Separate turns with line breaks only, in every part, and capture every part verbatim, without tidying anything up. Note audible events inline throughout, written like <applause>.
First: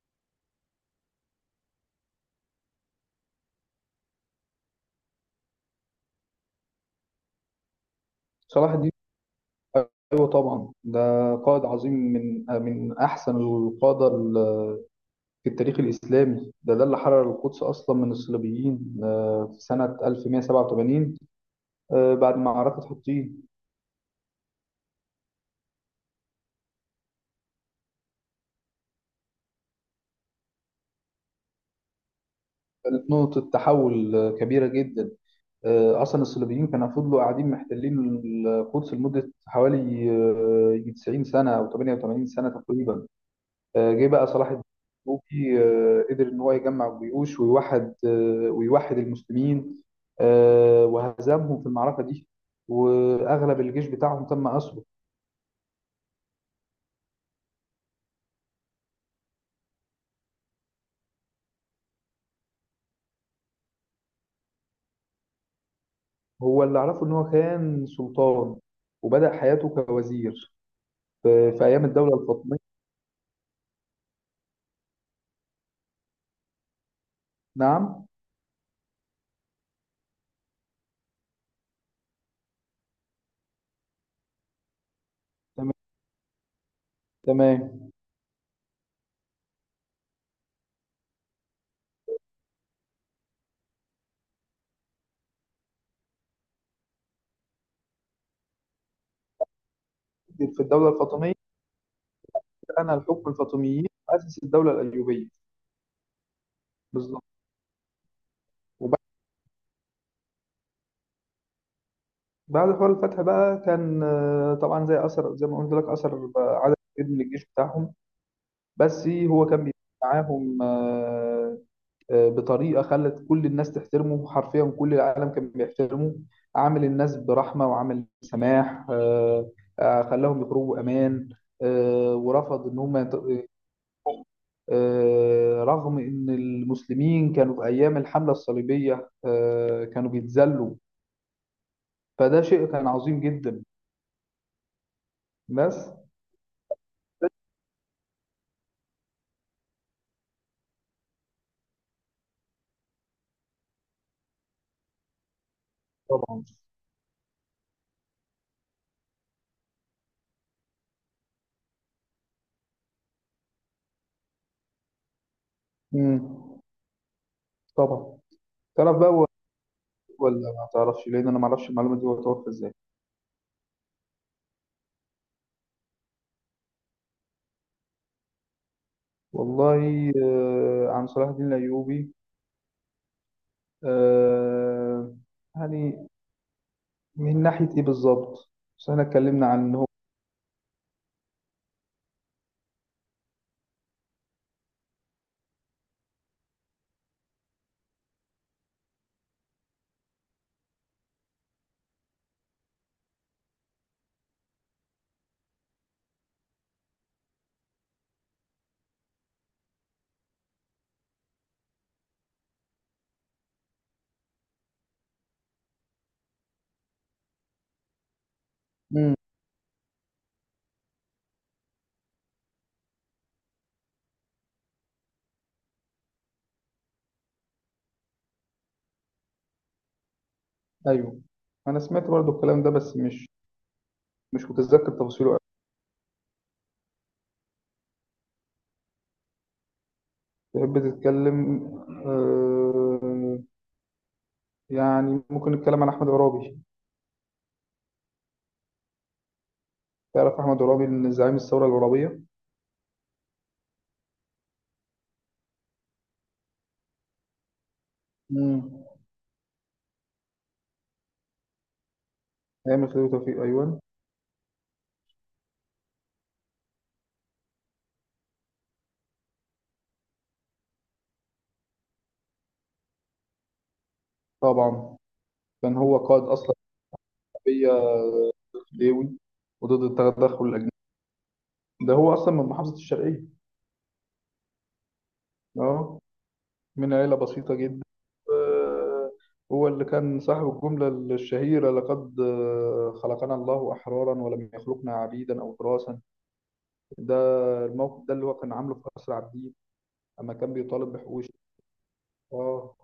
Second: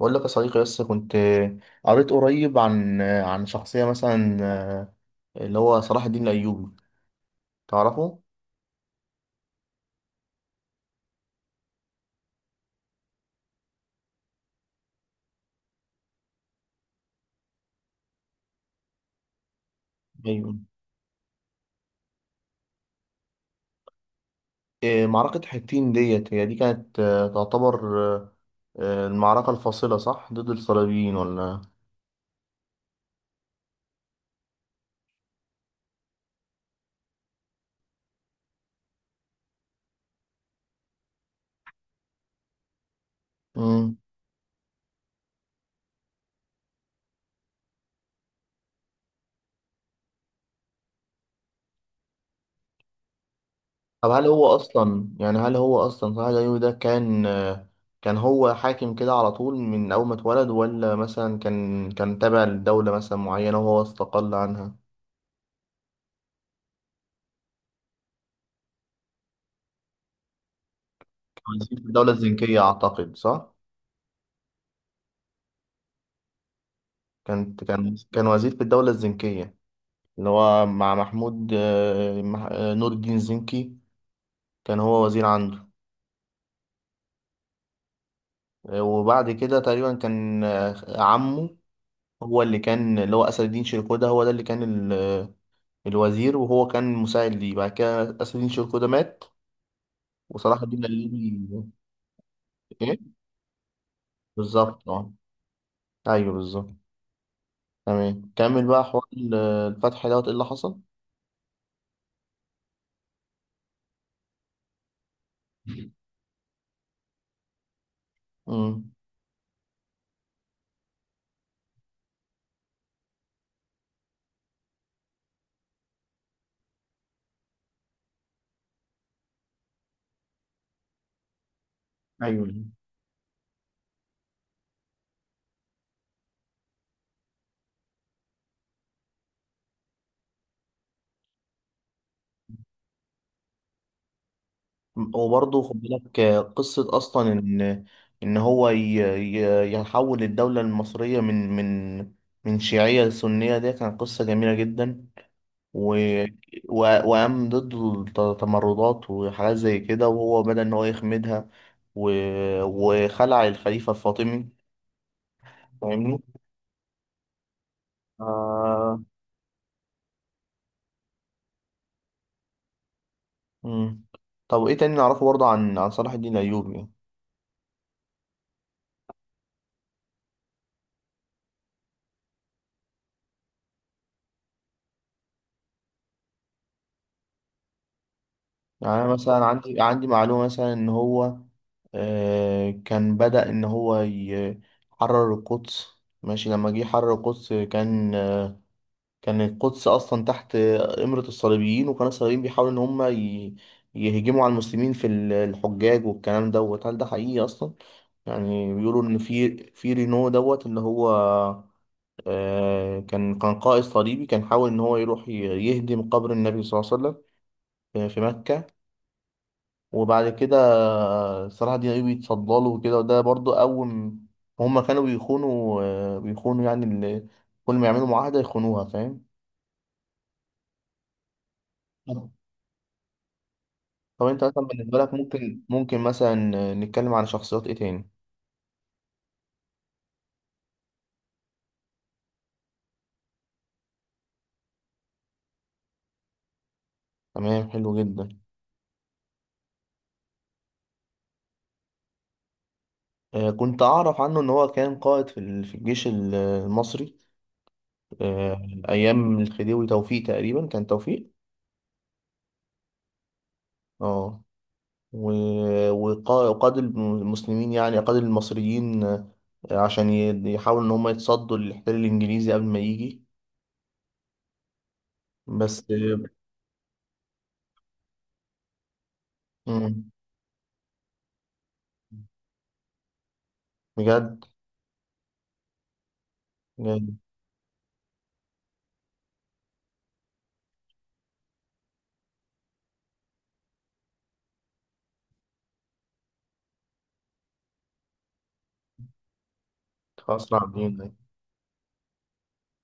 بقول لك يا صديقي، بس كنت قريت قريب عن عن شخصية مثلا آه، اللي هو صلاح الدين الأيوبي. تعرفه؟
صلاح الدين، ايوه طبعا. ده قائد عظيم من من احسن القاده، ال- في التاريخ الاسلامي. ده ده اللي حرر القدس اصلا من الصليبيين، آه، في سنه
أيوة.
ألف ومية سبعة وثمانين، آه، بعد معركه حطين.
إيه، معركة حطين ديت، هي دي كانت آه، تعتبر آه، آه، المعركة الفاصلة صح ضد الصليبيين ولا؟
كانت نقطه تحول آه، كبيره جدا. آه، اصلا الصليبيين كانوا فضلوا قاعدين محتلين القدس لمده حوالي آه، تسعين سنه او تمانية وتمانين سنه تقريبا. آه،
مم.
جه بقى صلاح الدين الايوبي. آه، قدر ان هو يجمع الجيوش، ويوحد آه، ويوحد المسلمين. آه، وهزمهم في المعركه دي، واغلب الجيش
طب
بتاعهم
هل هو
تم اسره.
أصلا، يعني هل هو أصلا صلاح الدين الأيوبي ده كان آه، كان هو حاكم كده على طول من أول ما اتولد، ولا مثلا كان كان تابع لدولة مثلا معينة وهو استقل عنها؟
هو اللي اعرفه ان هو كان سلطان، وبدأ حياته كوزير في في
كان في
ايام
الدولة
الدوله الفاطميه.
الزنكية أعتقد، صح؟ كان كان
نعم.
كان وزير في الدولة الزنكية، اللي هو مع محمود آه، مح- آه، نور الدين زنكي، كان هو وزير عنده.
تمام، تمام.
آه، وبعد كده تقريبا كان آه، عمه هو اللي كان، اللي هو أسد الدين شيركوده، هو ده اللي كان ال- آه، الوزير، وهو كان مساعد ليه. بعد كده أسد الدين شيركوده مات
في
وصلاح الدين
الدوله الفاطميه،
الأيوبي...
انا
إيه
الحكم الفاطميين اسس الدوله
بالظبط، أه.
الايوبيه.
أيوه بالظبط.
بالظبط.
تمام، كمل بقى
وبعد
حوار ال- الفتح دوت إيه اللي حصل؟
بعد حوار الفتح بقى، كان آه، طبعا، زي اثر، زي ما قلت لك،
<laughs>
اثر عدد كبير من الجيش بتاعهم.
مم.
بس هو كان بيتعامل معاهم آه، آه، بطريقة خلت كل الناس تحترمه. حرفيا كل العالم كان بيحترمه. عامل الناس برحمة، وعامل سماح. آه، آه، خلاهم يخرجوا أمان. آه،
أيوه،
ورفض إن هم يت- آه، رغم إن المسلمين كانوا في أيام الحملة الصليبية آه، كانوا بيتذلوا. فده شيء كان عظيم جدا.
وبرضه
بس.
خد بالك آه، قصة أصلا إن إن هو ي- ي- يحول الدولة المصرية من من من شيعية لسنية، دي كانت قصة جميلة جدا. و...
طبعا.
و... وقام ضد التمردات وحاجات زي كده، وهو بدأ إن هو يخمدها. و... وخلع الخليفة الفاطمي. فاهمني؟
مم. طبعا. تعرف
آه...
بقى هو- ولا ما تعرفش؟ لأن أنا ما أعرفش المعلومة دي، هو توفى إزاي؟
مم. طب إيه تاني نعرفه برضه عن عن صلاح الدين الأيوبي؟
والله آه، عن صلاح الدين الأيوبي، آه، يعني من ناحية إيه بالظبط؟ بس
يعني
إحنا
أنا مثلا
اتكلمنا عن إن
عندي
هو.
عندي معلومة مثلا إن هو آه، كان بدأ إن هو يحرر القدس. ماشي، لما جه يحرر القدس كان آه، كان القدس أصلا تحت إمرة الصليبيين، وكان الصليبيين بيحاولوا إن هم ي- يهجموا على المسلمين في ال- الحجاج والكلام دوت. هل ده حقيقي أصلا؟ يعني بيقولوا إن في في رينو دوت، اللي هو آه، كان كان قائد صليبي، كان حاول إن هو يروح ي- يهدم قبر النبي صلى الله عليه وسلم في في مكة.
مم.
وبعد كده صلاح الدين ايوبي اتصدى له وكده. وده برضو اول م- هما كانوا بيخونوا، آه، بيخونوا يعني ال- كل ما يعملوا معاهدة يخونوها، فاهم؟
أيوه، أنا سمعت
طب
برضو الكلام ده، بس مش
طب انت
مش
مثلا
متذكر
بالنسبة لك
تفاصيله أوي.
ممكن، ممكن مثلا نتكلم على شخصيات ايه تاني؟
تحب تتكلم؟ آه، يعني ممكن نتكلم عن أحمد عرابي.
تمام، حلو جدا.
تعرف أحمد عرابي إن زعيم الثورة العرابية.
آه، كنت اعرف عنه ان هو كان قائد في ال- في الجيش ال- المصري، آه،
مم.
ايام الخديوي توفيق، تقريبا كان توفيق.
أيام خليل توفيق، أيوه
اه، و- وقا- وقاد المسلمين، يعني قاد المصريين، آه، عشان ي- يحاولوا إن هم يتصدوا للاحتلال الإنجليزي قبل ما يجي.
طبعا. كان
بس
هو
آه،
قائد أصلا شعبية ليوي، وضد
مم،
التدخل الأجنبي. ده هو أصلا من محافظة الشرقية.
بجد؟
أه، من عيلة
بجد.
بسيطة جدا. آه، هو اللي كان صاحب الجملة الشهيرة: لقد آه، خلقنا الله أحرارا، ولم يخلقنا عبيدا أو تراثا. ده الموقف ده اللي هو كان عامله في قصر عابدين، أما كان
أسرع
بيطالب
بينا.
بحقوق. اه.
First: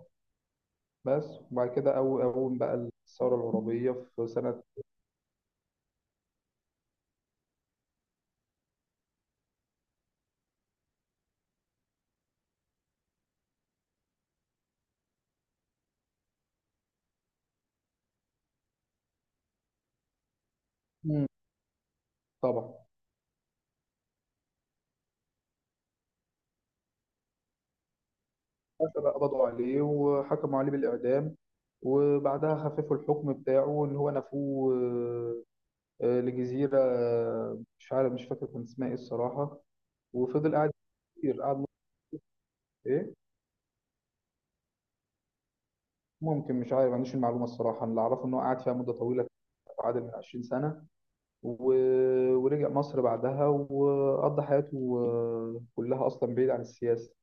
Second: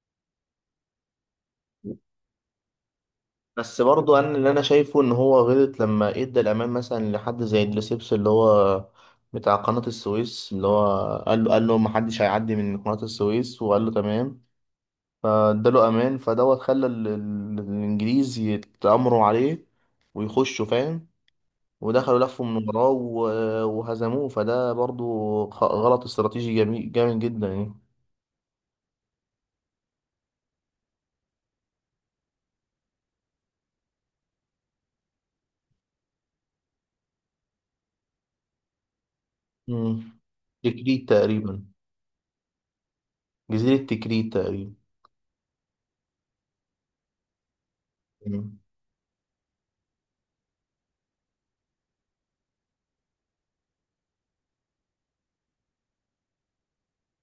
بس. وبعد كده، أو أول بقى الثورة
بس
العربية
برضو
في
أنا اللي أنا
سنة.
شايفه إن هو غلط لما إدى الأمان مثلا لحد زي دريسبس، اللي هو بتاع قناة السويس، اللي هو قال له قال له محدش هيعدي من قناة السويس، وقال له تمام، فاداله امان. فدوت خلى ال- ال- الانجليز يتآمروا عليه ويخشوا، فاهم؟
مم.
ودخلوا، لفوا من
طبعا.
وراه و- وهزموه. فده برضو خ- غلط استراتيجي جميل جامد جدا يعني.
حتى بقى قبضوا عليه وحكموا عليه بالإعدام، وبعدها خففوا الحكم بتاعه إن هو نفوه آه، آه، لجزيرة، آه، مش عارف، مش فاكر كان اسمها إيه الصراحة.
مم.
وفضل قاعد
تكريت
كتير، قعد
تقريبا.
مدة. ايه.
جزيرة تكريت تقريبا.
ممكن، مش عارف، ما عنديش المعلومه الصراحه. اللي اعرفه ان هو
مم.
قعد فيها مده طويله. عادل من عشرين سنه. و... ورجع مصر بعدها، وقضى حياته آه، كلها اصلا بعيد عن السياسه.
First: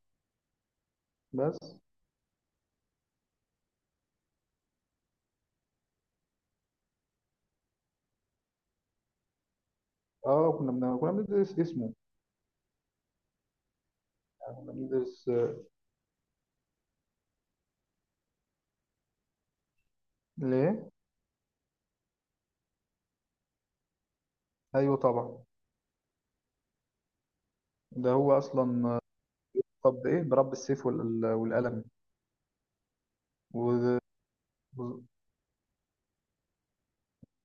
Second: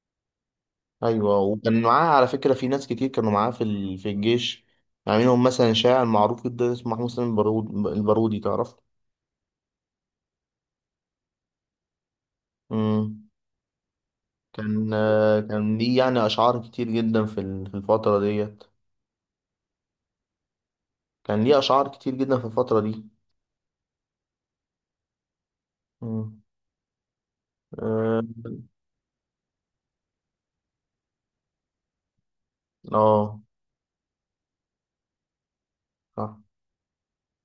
ايوه،
بس.
وكان معاه على فكرة في ناس كتير كانوا معاه في ال- في الجيش. يعني منهم مثلا شاعر معروف جدا اسمه محمود سليم البارود- البارودي، تعرف؟
اه، كنا بن... كنا بندرس اسمه.
مم.
يعني كنا
كان
بندرس
آه،
آه،
كان ليه يعني أشعار كتير جدا في ال- في الفترة ديت.
ليه.
كان ليه أشعار كتير جدا في الفترة دي.
ايوه طبعا.
مم.
ده
آه.
هو اصلا آه، طب ايه، برب السيف وال... والقلم.
آه،
وده- وده
صح.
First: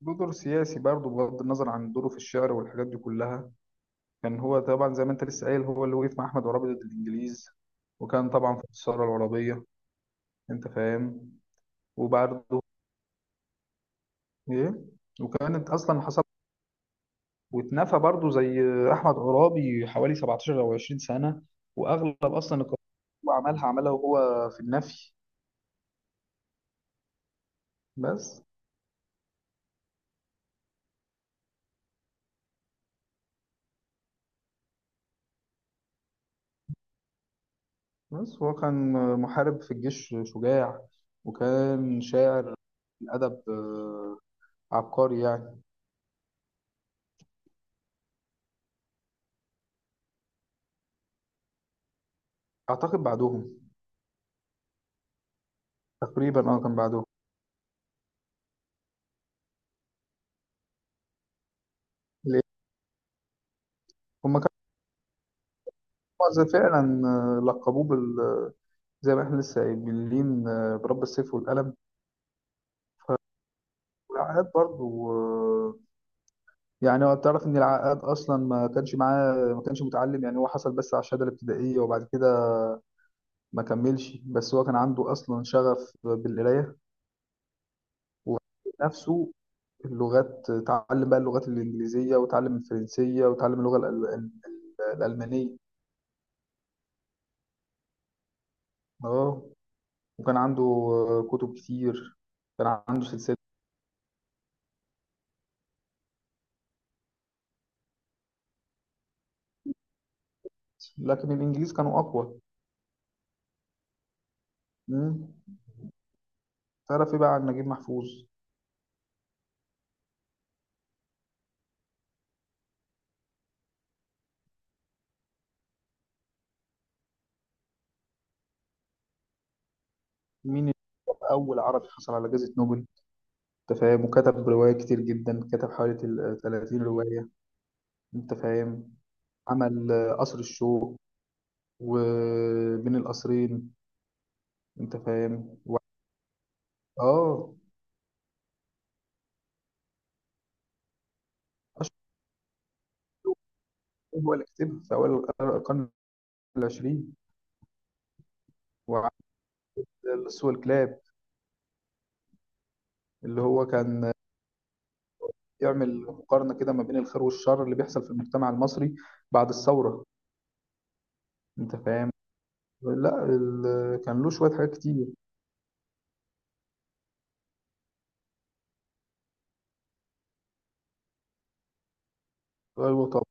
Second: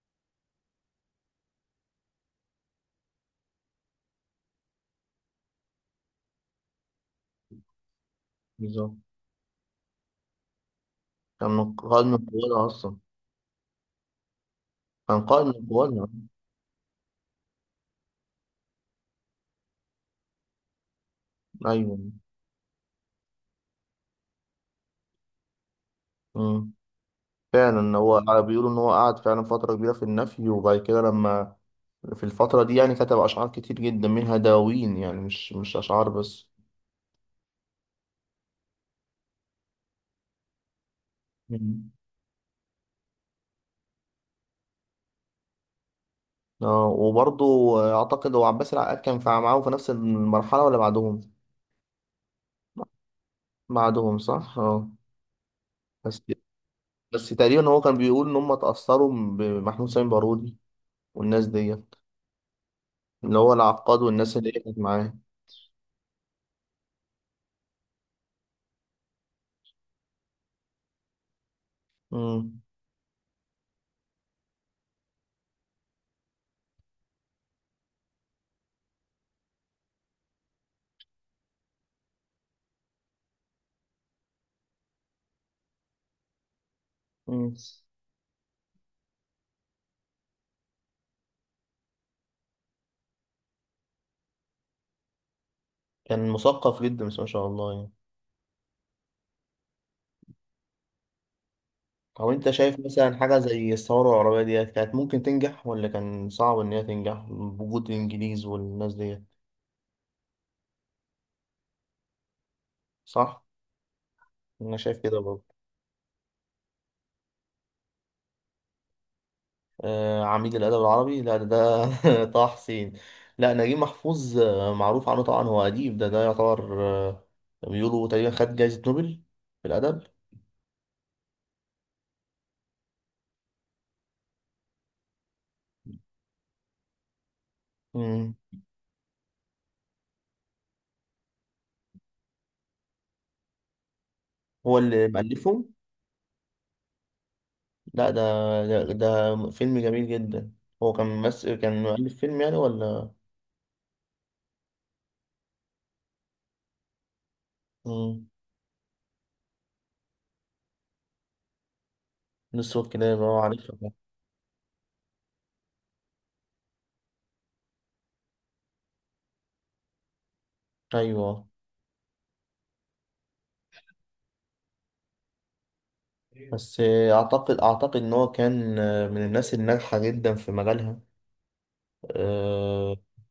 دور سياسي برضه، بغض النظر عن دوره في الشعر والحاجات دي كلها. كان هو طبعا، زي ما انت لسه قايل، هو اللي وقف مع احمد عرابي ضد الانجليز، وكان طبعا في
بالظبط،
الثوره العربيه. انت فاهم؟
كان من قائد من
وبرده.
قوانا أصلا.
ايه.
كان قائد
وكان
من
انت اصلا
قوانا.
حصل، واتنفى برضه زي احمد عرابي حوالي سبعة عشر او عشرين سنه.
أيوه.
واغلب اصلا القرارات اللي هو عملها، عملها وهو في النفي.
مم. فعلا هو
بس.
بيقولوا إن هو قعد فعلا فترة كبيرة في النفي. وبعد كده لما في الفترة دي يعني كتب أشعار كتير جدا، منها دواوين، يعني مش مش أشعار بس.
بس هو كان محارب في الجيش شجاع،
مم.
وكان شاعر الادب آه، عبقري يعني.
اه، وبرضه أعتقد هو عباس العقاد كان في- معاهم في نفس المرحلة ولا بعدهم؟
اعتقد بعدهم.
بعدهم صح؟ اه. بس
تقريبا اه، كان بعدهم.
بس تقريبا هو كان بيقول ان هم اتأثروا بمحمود سامي بارودي والناس دي،
ليه؟
اللي هو العقاد والناس
هما.
اللي هي كانت معاه.
هو فعلا آه، لقبوه بال آه، زي ما احنا لسه قايلين، آه، برب السيف والقلم.
مم.
والعقاد برضو آه، يعني هو، تعرف ان العقاد اصلا ما كانش معاه، ما كانش متعلم، يعني هو حصل بس على الشهاده الابتدائيه، وبعد كده ما كملش. بس هو كان عنده اصلا شغف بالقرايه،
مم.
ونفسه اللغات. اتعلم بقى اللغات الانجليزيه، وتعلم الفرنسيه، وتعلم اللغه الأل- ال- الالمانيه.
كان مثقف جدا بس، ما شاء الله يعني.
اه. وكان عنده آه، كتب كتير.
او انت شايف
كان عنده
مثلا
سلسله.
حاجة زي الثورة العربية ديت كانت ممكن تنجح، ولا كان صعب ان هي تنجح بوجود الانجليز والناس ديت؟
لكن الانجليز كانوا اقوى.
صح، انا شايف كده
مم.
برضه.
تعرف ايه بقى عن نجيب محفوظ؟
آه، عميد الادب العربي، لا ده، ده <laughs> طه حسين. لا نجيب محفوظ آه، معروف عنه طبعا هو اديب، ده ده يعتبر آه، بيقولوا تقريبا خد جايزة نوبل في الادب.
مين اللي هو اول عربي حصل على جائزة نوبل. انت فاهم؟ وكتب رواية كتير جدا، كتب حوالي تل- ثلاثين رواية.
مم.
انت فاهم؟ عمل آه، قصر الشوق، وبين القصرين.
هو
انت
اللي
فاهم؟
مألفه؟
اه.
لا ده، ده, ده فيلم جميل جدا. هو كان ممثل، كان
اشهر
مؤلف فيلم يعني ولا؟
كتاب هو اللي كتبها في اول القرن العشرين.
مم.
وعمل اللص والكلاب،
نصه كده اللي هو
اللي هو
عارفها ده.
كان يعمل مقارنة كده ما بين الخير والشر اللي بيحصل في المجتمع المصري بعد الثورة.
ايوه.
انت فاهم؟ لا، ال- كان له شوية حاجات كتير.
بس اعتقد اعتقد ان هو كان من الناس الناجحه جدا في مجالها. أه.
ايوه طبعا.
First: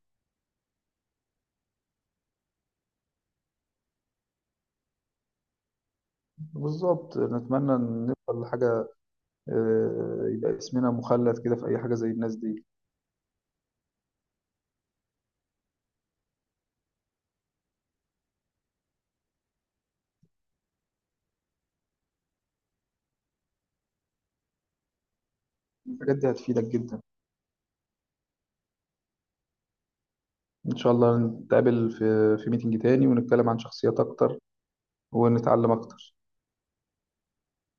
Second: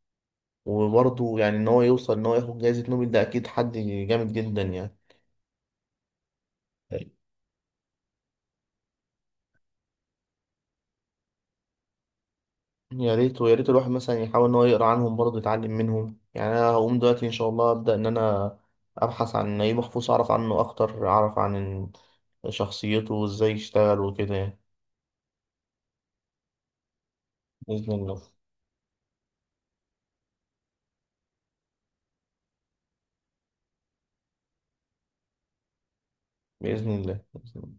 وبرضه يعني ان هو يوصل ان هو ياخد جائزه نوبل، ده اكيد حد جامد جدا يعني.
بالظبط، نتمنى ان نوصل لحاجه آه، يبقى اسمنا مخلد كده في اي حاجه زي الناس دي.
يا ريت، ويا ريت الواحد مثلا يحاول ان هو يقرا عنهم برضه، يتعلم منهم. يعني انا هقوم دلوقتي ان شاء الله ابدا ان انا ابحث عن نجيب محفوظ، اعرف عنه اكتر، اعرف عن شخصيته وازاي يشتغل وكده يعني.
الحاجات دي هتفيدك جدا.
باذن الله.
ان شاء الله نتقابل في في ميتنج تاني، ونتكلم عن شخصيات اكتر، ونتعلم اكتر.
باذن الله، بإذن الله.